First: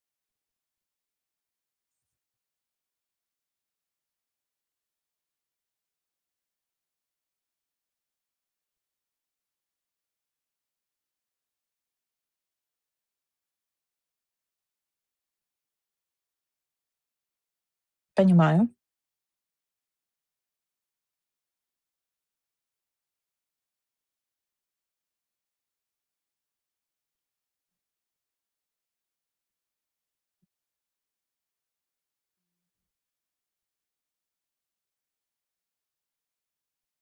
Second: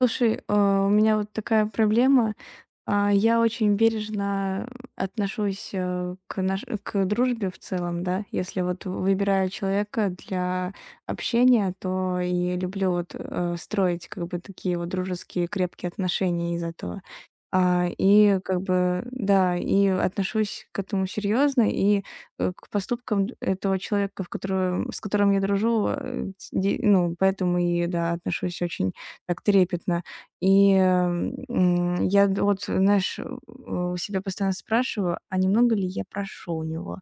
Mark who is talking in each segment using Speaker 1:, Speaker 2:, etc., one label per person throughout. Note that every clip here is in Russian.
Speaker 1: Слушай, у меня вот такая проблема. Я очень бережно отношусь к дружбе в целом, да. Если вот выбираю человека для общения, то и люблю вот строить как бы такие вот дружеские крепкие отношения из этого. И как
Speaker 2: Понимаю,
Speaker 1: бы, да, и отношусь к этому серьезно, и, к поступкам этого человека, в которого с которым я дружу, э, ть де ну, поэтому и, да, отношусь очень так трепетно. И, я д вот, знаешь, у себя постоянно спрашиваю, а немного ли я прошу у него?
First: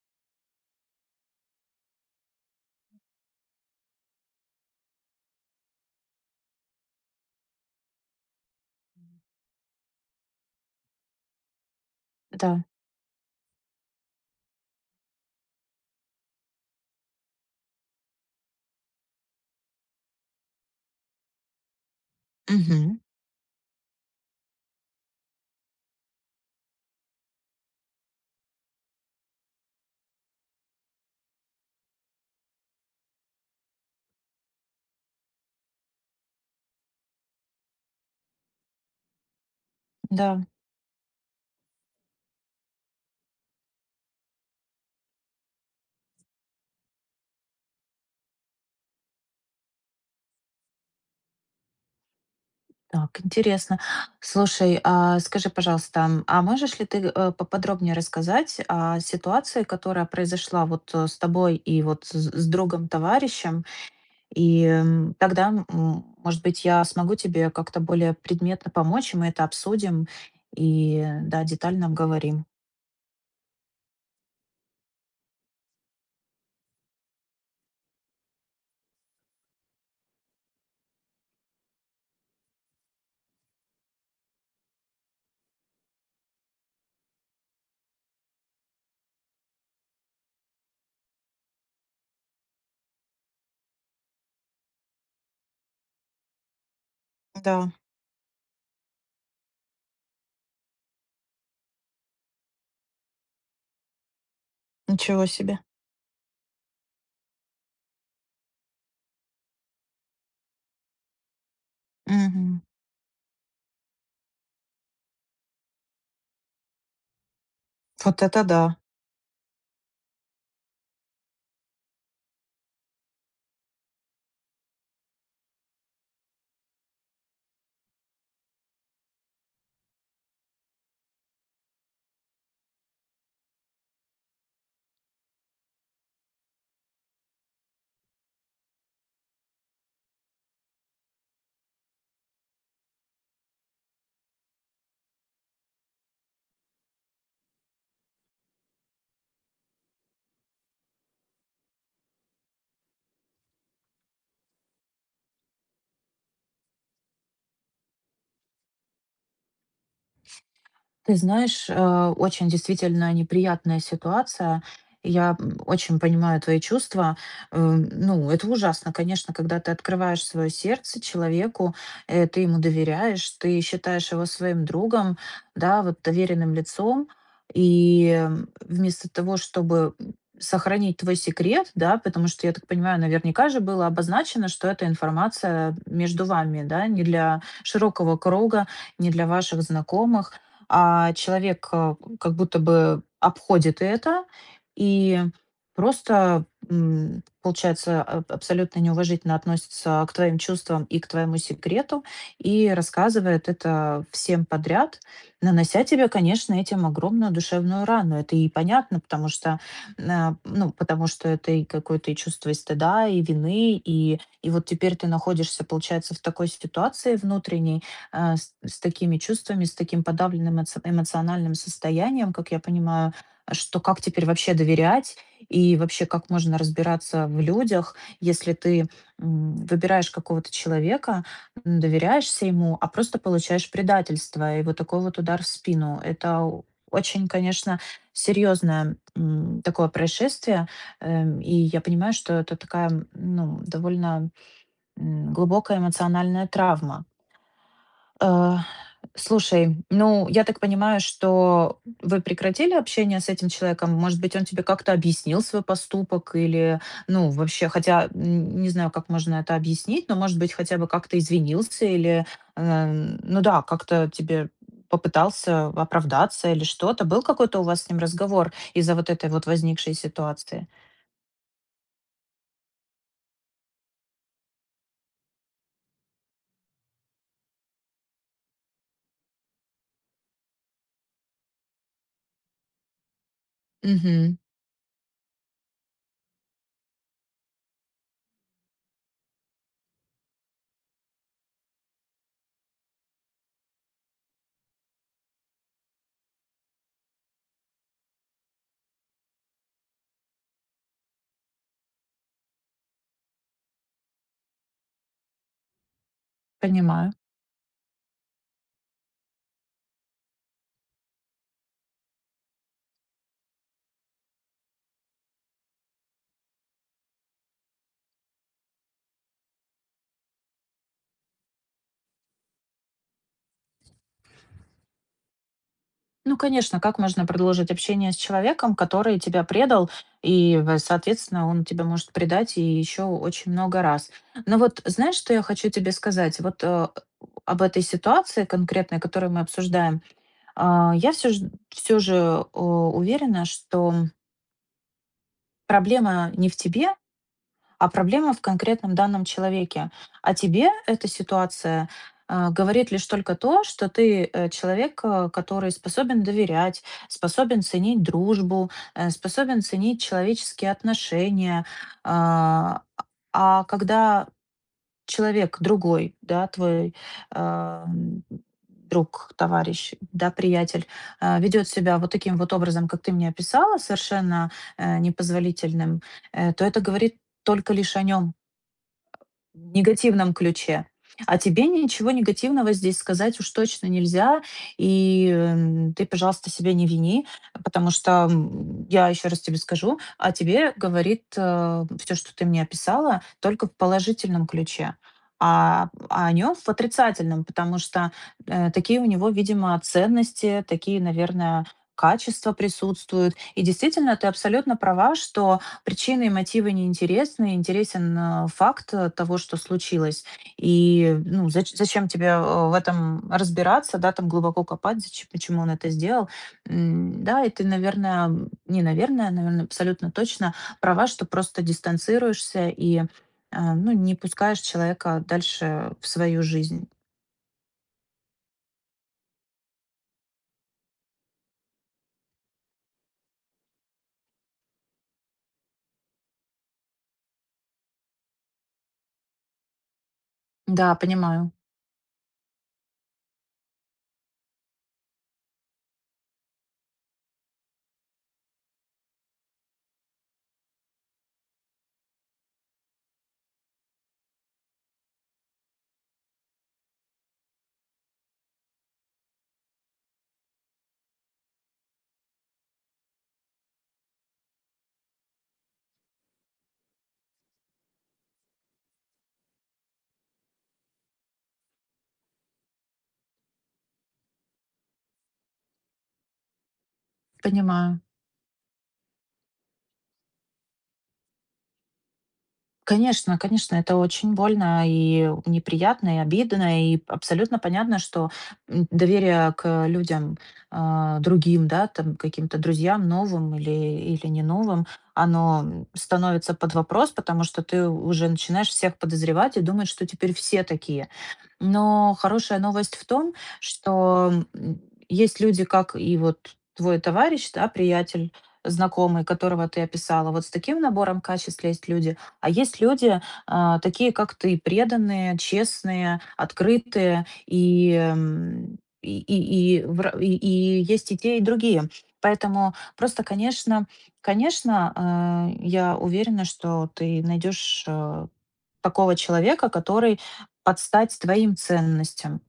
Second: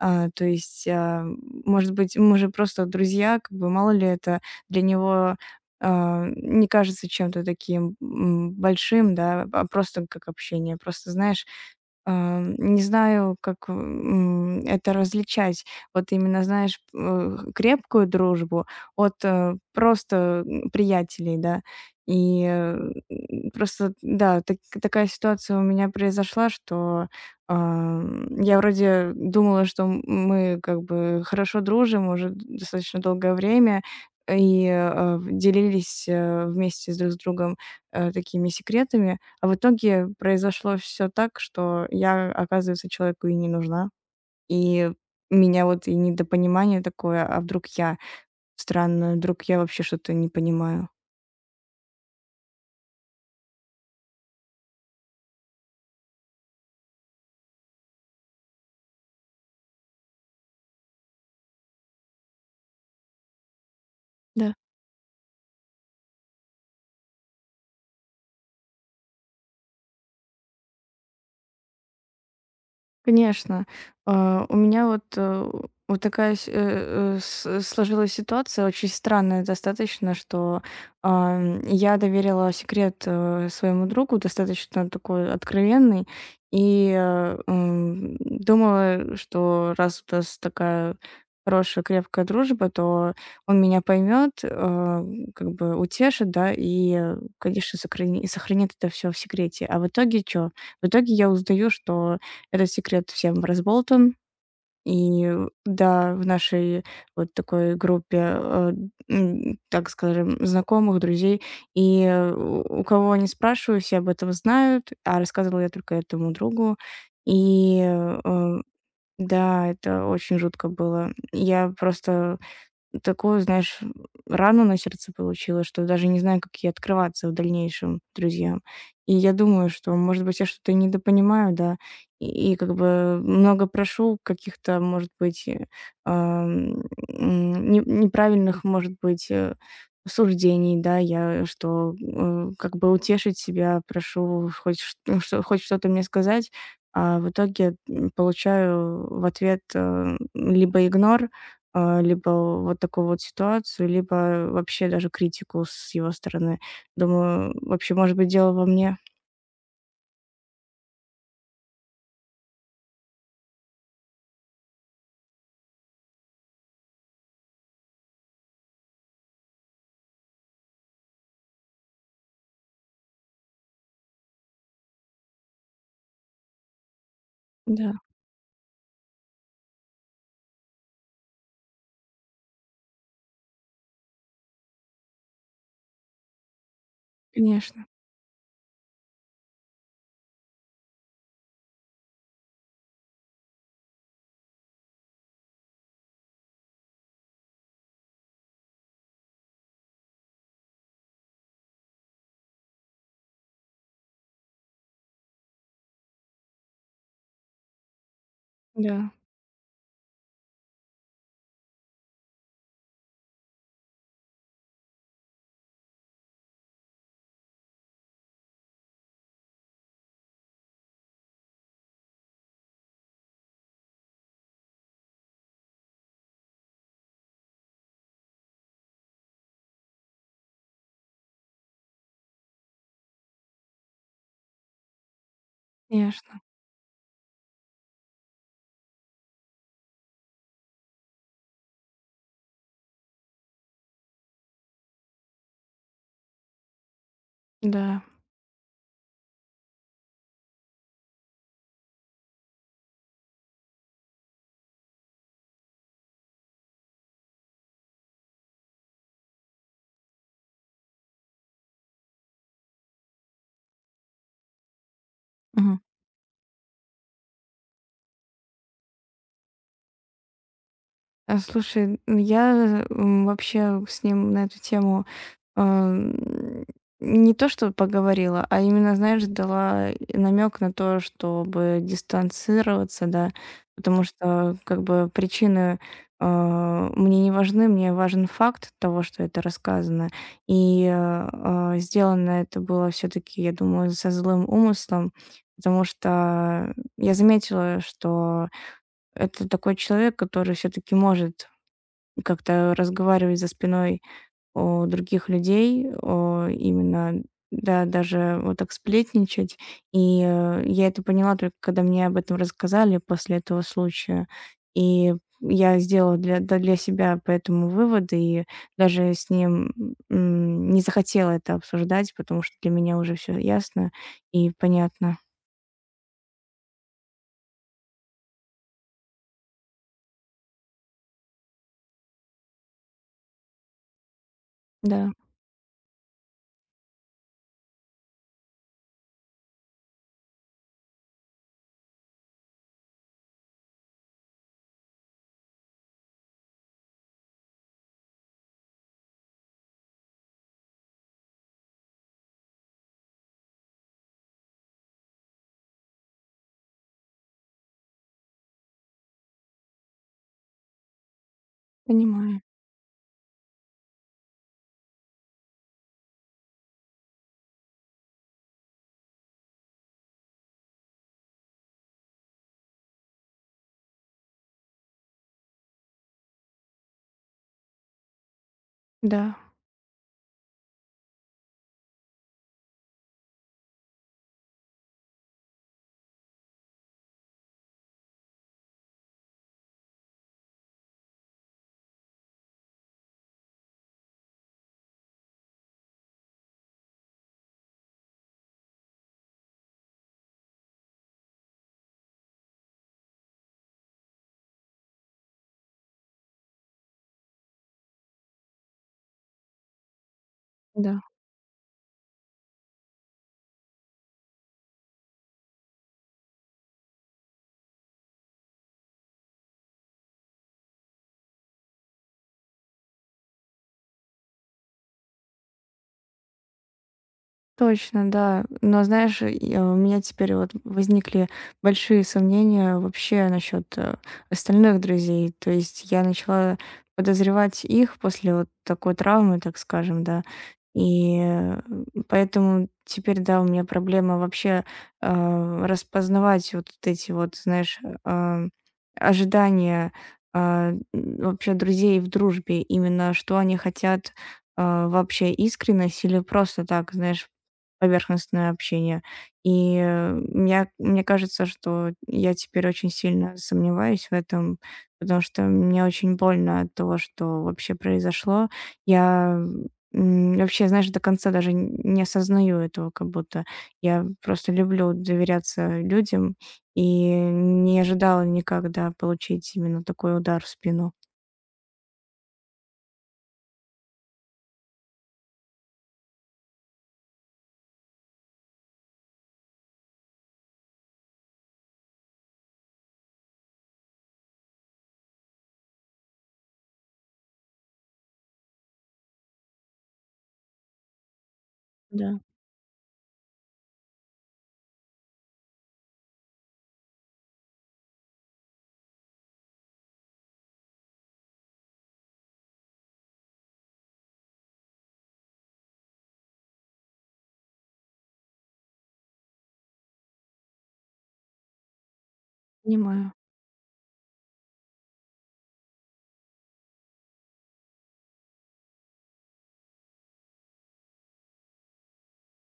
Speaker 1: То есть, может быть, мы же просто друзья, как бы мало ли это для него не кажется чем-то таким, большим, да, а просто как общение. Просто, знаешь,
Speaker 2: да.
Speaker 1: не знаю, как это различать. Вот именно, знаешь, крепкую дружбу от просто приятелей, да. И,
Speaker 2: Мгм.
Speaker 1: просто, да, такая ситуация у меня произошла, что, я вроде думала, что мы как бы хорошо дружим уже достаточно долгое время и, делились, вместе с друг с другом, такими секретами. А в итоге
Speaker 2: Да,
Speaker 1: произошло все так, что я, оказывается, человеку и не нужна. И меня вот и недопонимание такое: а вдруг я странная, вдруг я вообще что-то не понимаю?
Speaker 2: так, интересно. Слушай, а скажи, пожалуйста, а можешь ли ты поподробнее рассказать о ситуации, которая произошла вот с тобой и вот с другом, товарищем?
Speaker 1: Да.
Speaker 2: И тогда, может быть, я смогу тебе как-то более предметно помочь, и мы это обсудим и, да, детально обговорим.
Speaker 1: Конечно. У меня вот, вот такая с э, э, с э, сложилась ситуация очень странная достаточно, что, я доверила секрет, своему другу, достаточно такой откровенный, и, думала, что раз у нас такая хорошая, крепкая дружба, то он меня поймет, как бы утешит, да, и,
Speaker 2: Да,
Speaker 1: конечно, сохранит это все в секрете. А в итоге что? В итоге я узнаю, что этот секрет всем разболтан. И
Speaker 2: ничего себе.
Speaker 1: да, в нашей вот такой группе, так скажем, знакомых, друзей. И
Speaker 2: Мгм.
Speaker 1: у кого не спрашиваю, все об этом знают, а рассказывала я только этому другу. И,
Speaker 2: Вот это да.
Speaker 1: да, это очень жутко было. Я просто такую, знаешь, рану на сердце получила, что даже не знаю, как ей открываться в дальнейшем друзьям. И я думаю, что, может быть, я что-то недопонимаю, да, и как бы много прошу каких-то, может быть, ам, неправильных, может быть, суждений, да, как бы утешить себя, прошу хоть, ну, что, хоть что-то мне сказать, а в итоге получаю в ответ либо игнор, либо вот такую вот ситуацию, либо вообще даже критику с его стороны. Думаю, вообще, может быть, дело во мне.
Speaker 2: Ты знаешь, очень действительно неприятная ситуация. Я очень понимаю твои чувства. Ну, это ужасно, конечно, когда ты открываешь свое сердце человеку, э, ты ему доверяешь, ты считаешь его своим другом, да, вот доверенным лицом.
Speaker 1: Да,
Speaker 2: И вместо того, чтобы сохранить твой секрет, да, потому что, я так понимаю, наверняка же было обозначено, что эта информация между вами, да, не для
Speaker 1: конечно,
Speaker 2: широкого круга, не для ваших знакомых, а человек, как будто бы обходит это и просто, получается, аб абсолютно неуважительно относится к твоим чувствам и к твоему секрету, и рассказывает это всем подряд, нанося тебе, конечно, этим огромную душевную рану. Это и понятно,
Speaker 1: да,
Speaker 2: потому что, ну, потому что это и какое-то и чувство и стыда, и вины, и вот теперь ты находишься, получается, в такой ситуации внутренней, э, с такими чувствами, с таким подавленным эмоциональным состоянием, как я понимаю, а, что как теперь вообще доверять и вообще как можно разбираться в людях, если ты выбираешь какого-то человека, доверяешься ему, а просто получаешь предательство и вот такой вот удар в спину.
Speaker 1: конечно,
Speaker 2: Это очень, конечно, серьезное такое происшествие. И я понимаю, что это такая м, ну, довольно глубокая эмоциональная травма.
Speaker 1: да.
Speaker 2: А, слушай, ну, я так понимаю, что вы прекратили общение с этим человеком? Может быть, он тебе как-то объяснил свой поступок или, ну, вообще, хотя не знаю, как можно это объяснить, но, может быть, хотя бы как-то извинился или, э, ну да, как-то тебе попытался
Speaker 1: Мгм.
Speaker 2: оправдаться или что-то. Был какой-то у вас с ним разговор из-за вот этой вот возникшей ситуации?
Speaker 1: Слушай, н я, вообще с ним на эту тему, эм, не то что поговорила, а именно, знаешь, дала намек на то, чтобы дистанцироваться, да. Потому
Speaker 2: Угу,
Speaker 1: что, как бы, причины, мне не важны, мне важен факт того, что это рассказано. И, сделано это было все таки, я думаю, со злым умыслом, потому что я заметила, что это такой человек, который все таки может и как-то разговаривать за спиной других людей,
Speaker 2: понимаю.
Speaker 1: именно, да, даже вот так сплетничать. И, я это поняла, только когда мне об этом рассказали после этого случая. И я сделала для себя поэтому выводы и даже с ним, не захотела это обсуждать, потому что для меня уже все ясно и понятно.
Speaker 2: Ну, конечно, как можно продолжить общение с человеком, который тебя предал, и, соответственно, он тебя может предать и еще очень много раз. Но вот
Speaker 1: Да,
Speaker 2: знаешь, что я хочу тебе сказать? Вот об этой ситуации конкретной, которую мы обсуждаем, а, я все же уверена, что проблема не в тебе, а проблема в конкретном данном человеке. А тебе эта ситуация говорит лишь только то, что ты человек, который способен доверять, способен ценить дружбу, способен ценить человеческие отношения.
Speaker 1: понимаю.
Speaker 2: А а когда человек другой, да, твой, ам, друг, товарищ, да, приятель, а, ведет себя вот таким вот образом, как ты мне описала, совершенно, непозволительным, то это говорит только лишь о нем.
Speaker 1: Да,
Speaker 2: В негативном ключе. А тебе ничего негативного здесь сказать уж точно нельзя. И, ты, пожалуйста, себя не вини, потому что, я еще раз тебе скажу, а тебе говорит все, что ты мне описала, только в положительном ключе, а о нем в отрицательном, потому что, такие у него, видимо, ценности, такие, наверное, качества присутствуют. И действительно, ты абсолютно права, что причины и мотивы неинтересны, интересен, а, факт, того, что случилось.
Speaker 1: да.
Speaker 2: И, ну, зачем тебе, в этом разбираться, да, там глубоко копать, зачем почему он это сделал. Да, и ты, наверное, м, не наверное, наверное, абсолютно точно права, что просто дистанцируешься и, а, ну, не пускаешь человека дальше в свою жизнь.
Speaker 1: Точно, да. Но знаешь, у меня теперь вот возникли большие сомнения вообще насчет остальных друзей. То есть я начала подозревать их после вот такой травмы, так скажем, да.
Speaker 2: Да,
Speaker 1: И
Speaker 2: понимаю,
Speaker 1: поэтому теперь, да, у меня проблема вообще распознавать вот эти вот, знаешь, э, ожидания э, вообще друзей в дружбе, именно что они хотят вообще искренность или просто так, знаешь, поверхностное общение. И, мне кажется, что я теперь очень сильно сомневаюсь в этом, потому что мне очень больно от того, что вообще произошло. Я, вообще, знаешь, до конца даже н не осознаю этого как будто. Я просто люблю доверяться людям и не
Speaker 2: понимаю.
Speaker 1: ожидала никогда получить именно такой удар в спину.
Speaker 2: Конечно, конечно, это очень больно и неприятно, и обидно, и абсолютно понятно, что доверие к людям а, другим, да, там каким-то друзьям новым или не новым, оно становится под вопрос, потому что ты уже начинаешь всех подозревать и думать, что теперь все такие. Но
Speaker 1: Да,
Speaker 2: хорошая новость в том, что есть люди, как и вот твой товарищ, да, приятель, знакомый, которого ты описала. Вот с таким набором качеств есть люди, а, такие как ты, преданные, честные, открытые, и есть и те, и другие. Поэтому
Speaker 1: понимаю.
Speaker 2: просто, конечно, конечно, а, я уверена, что ты найдешь такого человека, который под стать твоим ценностям.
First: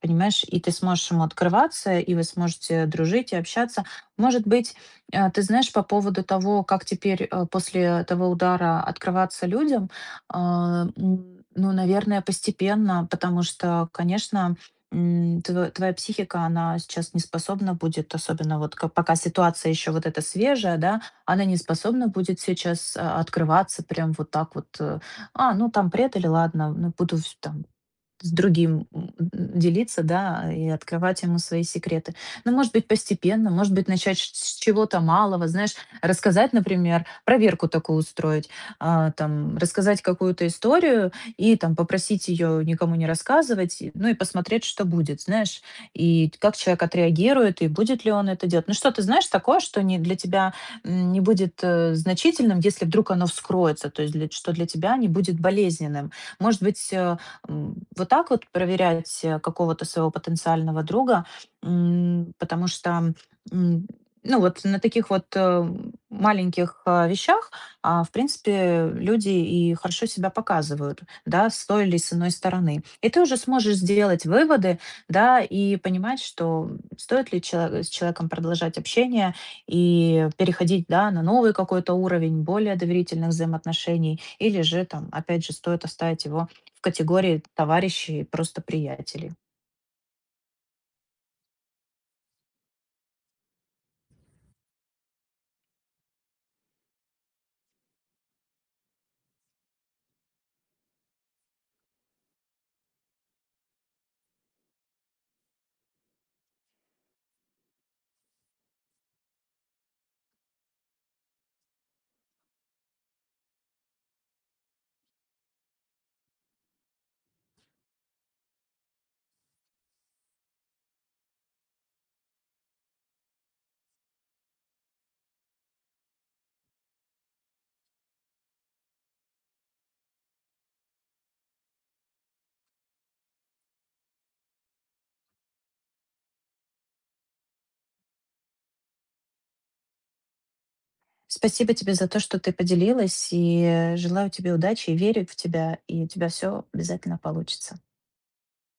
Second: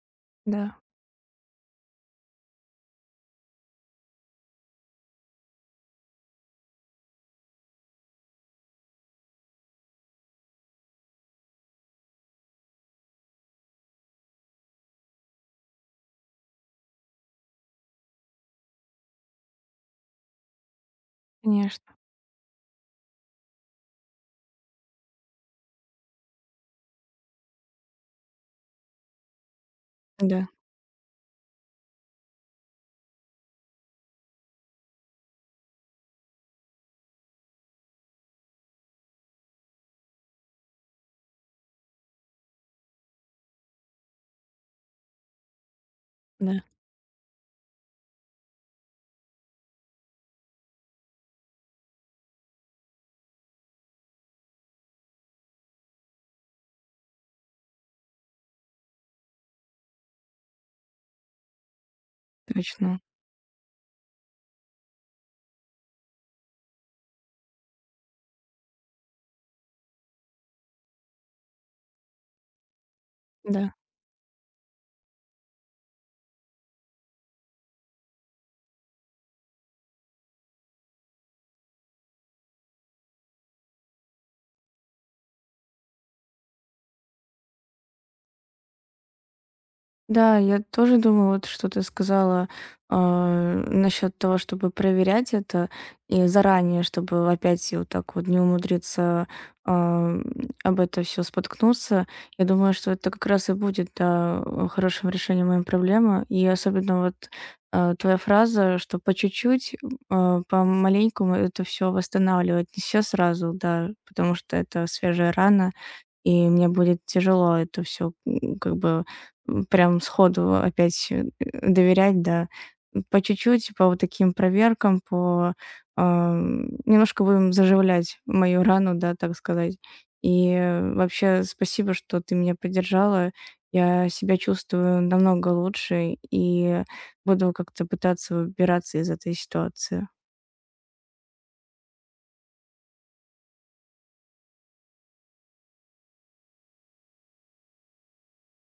Speaker 2: Понимаешь? И ты
Speaker 1: Да,
Speaker 2: сможешь ему открываться, и вы сможете дружить и общаться. Может быть, ты знаешь, по поводу того, как теперь после того удара открываться людям, а, ну, наверное, постепенно, потому что, конечно, твоя психика, она сейчас не способна будет, особенно вот пока ситуация еще вот эта свежая, да, она не
Speaker 1: конечно.
Speaker 2: способна будет сейчас открываться прям вот так вот а, ну там предали, ладно, ну буду вс там с другим делиться,
Speaker 1: Да,
Speaker 2: да, и открывать ему свои секреты. Ну, может быть, постепенно, может быть, начать с чего-то малого, знаешь, рассказать, например, проверку такую устроить, а, там, рассказать какую-то историю и там попросить ее никому не рассказывать, ну и посмотреть, что будет, знаешь, и как
Speaker 1: Да.
Speaker 2: человек отреагирует, и будет ли он это делать. Ну что, ты знаешь такое, что не для тебя не будет значительным, если вдруг оно вскроется, то есть что для тебя не будет болезненным. Может быть, вот так вот проверять какого-то своего потенциального друга, потому
Speaker 1: точно.
Speaker 2: что, м, ну вот на таких вот маленьких а, вещах, а, в принципе, люди и хорошо себя показывают, да, с той или с иной стороны. И ты уже
Speaker 1: Да.
Speaker 2: сможешь сделать выводы, да, и понимать, что стоит ли с человеком продолжать общение и переходить, да, на новый какой-то уровень более доверительных взаимоотношений, или же там, опять же, стоит оставить его в категории товарищей и просто приятелей.
Speaker 1: Да, я тоже думаю, вот что ты сказала, а, насчет того, чтобы проверять это и заранее, чтобы опять и вот так вот не умудриться, а, об это все споткнуться. Я думаю, что это как раз и будет, да, хорошим решением моей проблемы. И особенно вот, твоя фраза, что по чуть-чуть, помаленькому это все восстанавливать. Не все сразу, да, потому что это свежая рана, и мне будет тяжело это все как бы прям сходу опять, доверять, да. По чуть-чуть, по вот таким проверкам, немножко будем заживлять мою рану, да, так сказать. И вообще спасибо, что ты меня поддержала. Я себя чувствую намного лучше и буду как-то пытаться выбираться из этой ситуации.
Speaker 2: Спасибо тебе за то, что ты поделилась, и желаю тебе удачи, и верю в тебя, и у тебя все обязательно получится.